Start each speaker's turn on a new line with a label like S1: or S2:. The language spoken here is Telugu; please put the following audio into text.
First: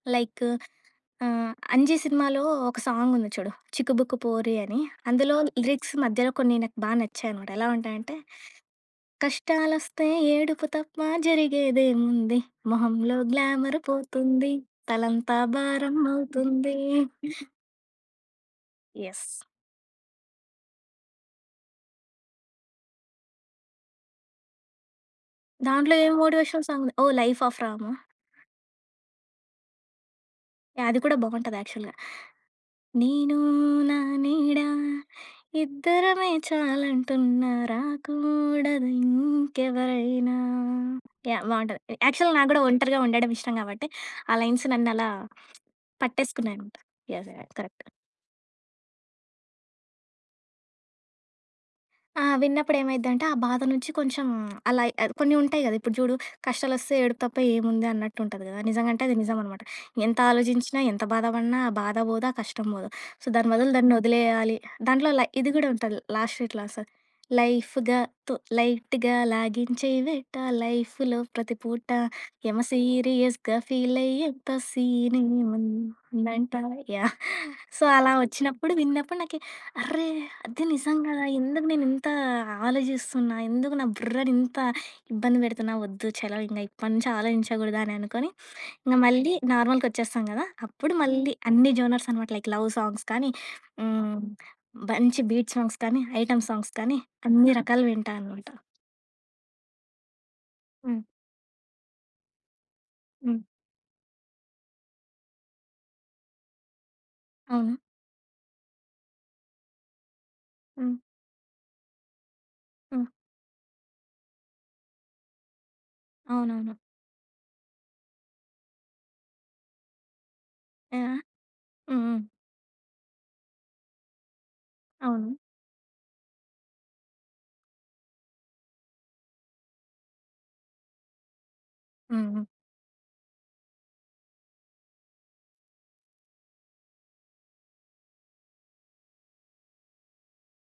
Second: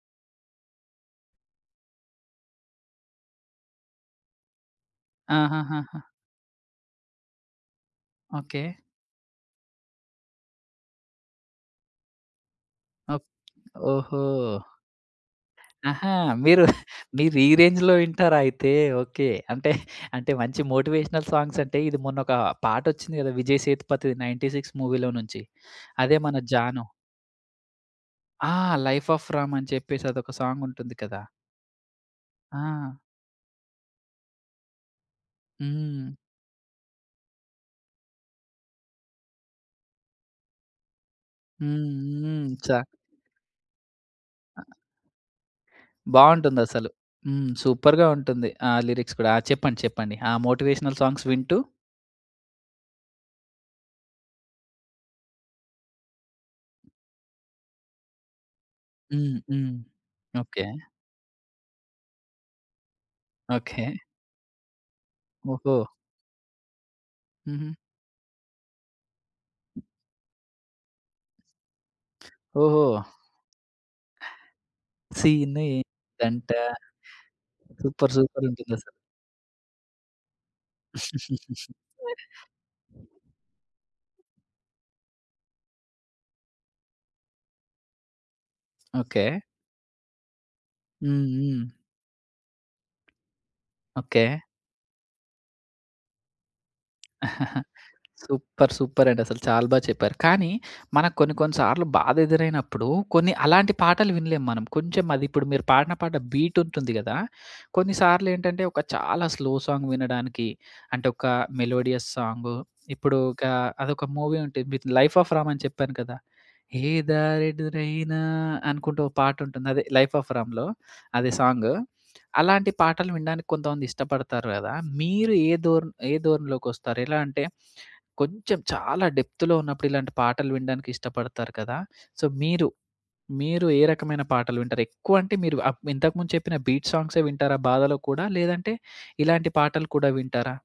S1: లైక్ ఆహ్, 'అంజీ' సినిమాలో ఒక సాంగ్ ఉంది చూడు. 'చిక్కుబుక్కు పోరి' అని. అందులో లిరిక్స్
S2: ఆహాహాహా!
S1: మధ్యలో కొన్ని నాకు బా నచ్చాయనమాట. ఎలా ఉంటాయంటే,
S2: ఓకే.
S1: కష్టాలు వస్తే ఏడుపు తప్ప జరిగేదేముంది. మొహంలో
S2: ఒక్
S1: గ్లామర్
S2: ఓహో!
S1: పోతుంది. తలంతా భారం
S2: ఆహా! మీరు
S1: అవుతుంది.
S2: మీరు ఈ రేంజ్‌లో వింటారా అయితే?
S1: Yes
S2: okay! అంటే అంటే మంచి మోటివేషనల్ సాంగ్స్ అంటే ఇది మొన్న ఒక పాట వచ్చింది గదా! 'విజయ్ సేతుపతిది.' 96 మూవీ‌లో నుంచి.
S1: దాంట్లో ఏం
S2: అదే మన
S1: మోటివేషనల్ సాంగ్
S2: 'జాను.'
S1: ఉంది. ఓహ్! 'లైఫ్ ఆఫ్ రామ్' ఆ?
S2: ఆ! 'లైఫ్ ఆఫ్ రామ్' అని చెప్పేసి అదొక సాంగ్
S1: యాహ్!
S2: ఉంటుంది
S1: అది కూడా
S2: కదా!
S1: బావుంటది యాక్చువల్‌గా.
S2: ఆ!
S1: నేను నా నీడ
S2: హ్మ్.
S1: ఇద్దరమే చాలంటున్న రాకూడదు ఇంకెవరైనా. యాహ్!
S2: హ్మ్.
S1: బావుంటది యాక్చువల్
S2: హ్మ్.
S1: నాకు కూడా
S2: చా
S1: ఒంటరిగా ఉండడం ఇష్టం కాబట్టి ఆ లైన్స్
S2: ఆ!
S1: నన్నలా
S2: బావుంటుంది
S1: పట్టేసుకున్నాయనమాట.
S2: అసలు.
S1: ఎస్,
S2: హ్మ్.
S1: కరెక్ట్.
S2: సూపర్‌గా ఉంటుంది. ఆ లిరిక్స్ కూడా. ఆ! చెప్పండి చెప్పండి. ఆ! మోటివేషనల్ సాంగ్స్ వింటూ?
S1: ఆ! విన్నప్పుడు ఏమైద్దంటే, ఆ బాధ నుంచి కొంచెం అలా ఆహ్, కొన్ని ఉంటాయి గదా, ఇప్పుడు చూడు కష్టాలు వస్తే ఏడుపు తప్ప ఏముంది అన్నట్టు ఉంటది గదా! నిజంగా అంటే అది
S2: హ్మ్.
S1: నిజం అనమాట.
S2: హ్మ్.
S1: ఎంత
S2: ఓకే.
S1: ఆలోచించినా ఎంత బాధ పడిన ఆ బాధ పోదు. ఆ కష్టం పోదు. సో, దాని బదులు
S2: ఓకే.
S1: దాన్ని వదిలేయాలి దాంట్లో లై ఇది గూడా
S2: ఓహో!
S1: ఉంటది. లాస్ట్‌లో ఇట్లా వస్తది.
S2: హుహు.
S1: లైఫ్‌గాతో లైట్‌గా లాగించేదెట్ట లైఫ్‌లో ప్రతి పూట యమ
S2: ఓహో!
S1: సీరియస్‌గా ఫీల్ అయ్యేంత సీన్
S2: సీన్
S1: ఏముందంట.
S2: ఏంటంటా?
S1: యాహ్! సో, అలా
S2: సూపర్! సూపర్! ఉంటుంది
S1: వచ్చినప్పుడు
S2: అసలు.
S1: విన్నప్పుడు నాకి అర్రే! అది నిజం గదా! ఎందుకు నేనింత ఆలోచిస్తున్నా? ఎందుకు నా బుర్రని ఇంత ఇబ్బంది పెడుతున్నా? వద్దు. చలో ఇంగ ఇప్పటినుంచి ఆలోచించగూడదు అని అనుకుని ఇంక మళ్ళీ
S2: ఓకే.
S1: నార్మల్‌గా వచ్చేస్తాం గదా! అప్పుడు
S2: హ్మ్.
S1: మళ్ళీ
S2: హ్మ్.
S1: అన్ని జోనర్స్ అనమాట లైక్ లవ్ సాంగ్స్ కానీ, హ్మ్.
S2: ఓకే.
S1: మంచి బీట్ సాంగ్స్ కానీ, ఐటెమ్ సాంగ్స్ కానీ అన్ని రకాలు వింటా అనమాట.
S2: సూపర్! సూపరండి. అసలు చాలా బా చెప్పారు. కానీ
S1: హ్మ్.
S2: మనకు కొన్ని కొన్ని సార్లు బాధ ఎదురైనప్పుడు కొన్ని
S1: హ్మ్.
S2: అలాంటి పాటలు వినలేం మనం. కొంచెం అది ఇప్పుడు మీరు పాడిన పాట బీట్ ఉంటుంది గదా!
S1: అవును.
S2: కొన్నిసార్లు ఏంటంటే ఒక చాలా స్లో సాంగ్ వినడానికి
S1: హ్మ్.
S2: అంటే ఒక మెలోడియస్ సాంగ్.
S1: హ్మ్.
S2: ఇప్పుడు ఒక అదొక మూవీ ఉంటుంది. 'లైఫ్ ఆఫ్ రామ్' అని చెప్పాను కదా.
S1: అవునవును.
S2: ఎదారె దురైన అనుకుంటూ ఒక పాట ఉంటుంది. అదే 'లైఫ్ ఆఫ్ రామ్‌లో.'
S1: యాహ్!
S2: అది సాంగ్.
S1: హ్మ్. హ్మ్.
S2: అలాంటి పాటలు వినడానికి కొంతమంది ఇష్టపడతారు గదా.
S1: అవును.
S2: మీరు ఏ ధోర ఏ ధోరణిలోకొస్తారు. ఎలా అంటే కొంచెం చాలా డెప్త్‌లో ఉన్నప్పుడు ఇలాంటి పాటలు వినడానికి ఇష్టపడతారు కదా! సో,
S1: హ్మ్.
S2: మీరు మీరు ఏ రకమైన పాటలు వింటారు? ఎక్కువ అంటే మీరు ఇంతకుముందు చెప్పిన బీట్ సాంగ్సే వింటారా బాధ‌లో కూడా? లేదంటే ఇలాంటి పాటలు కూడా వింటారా?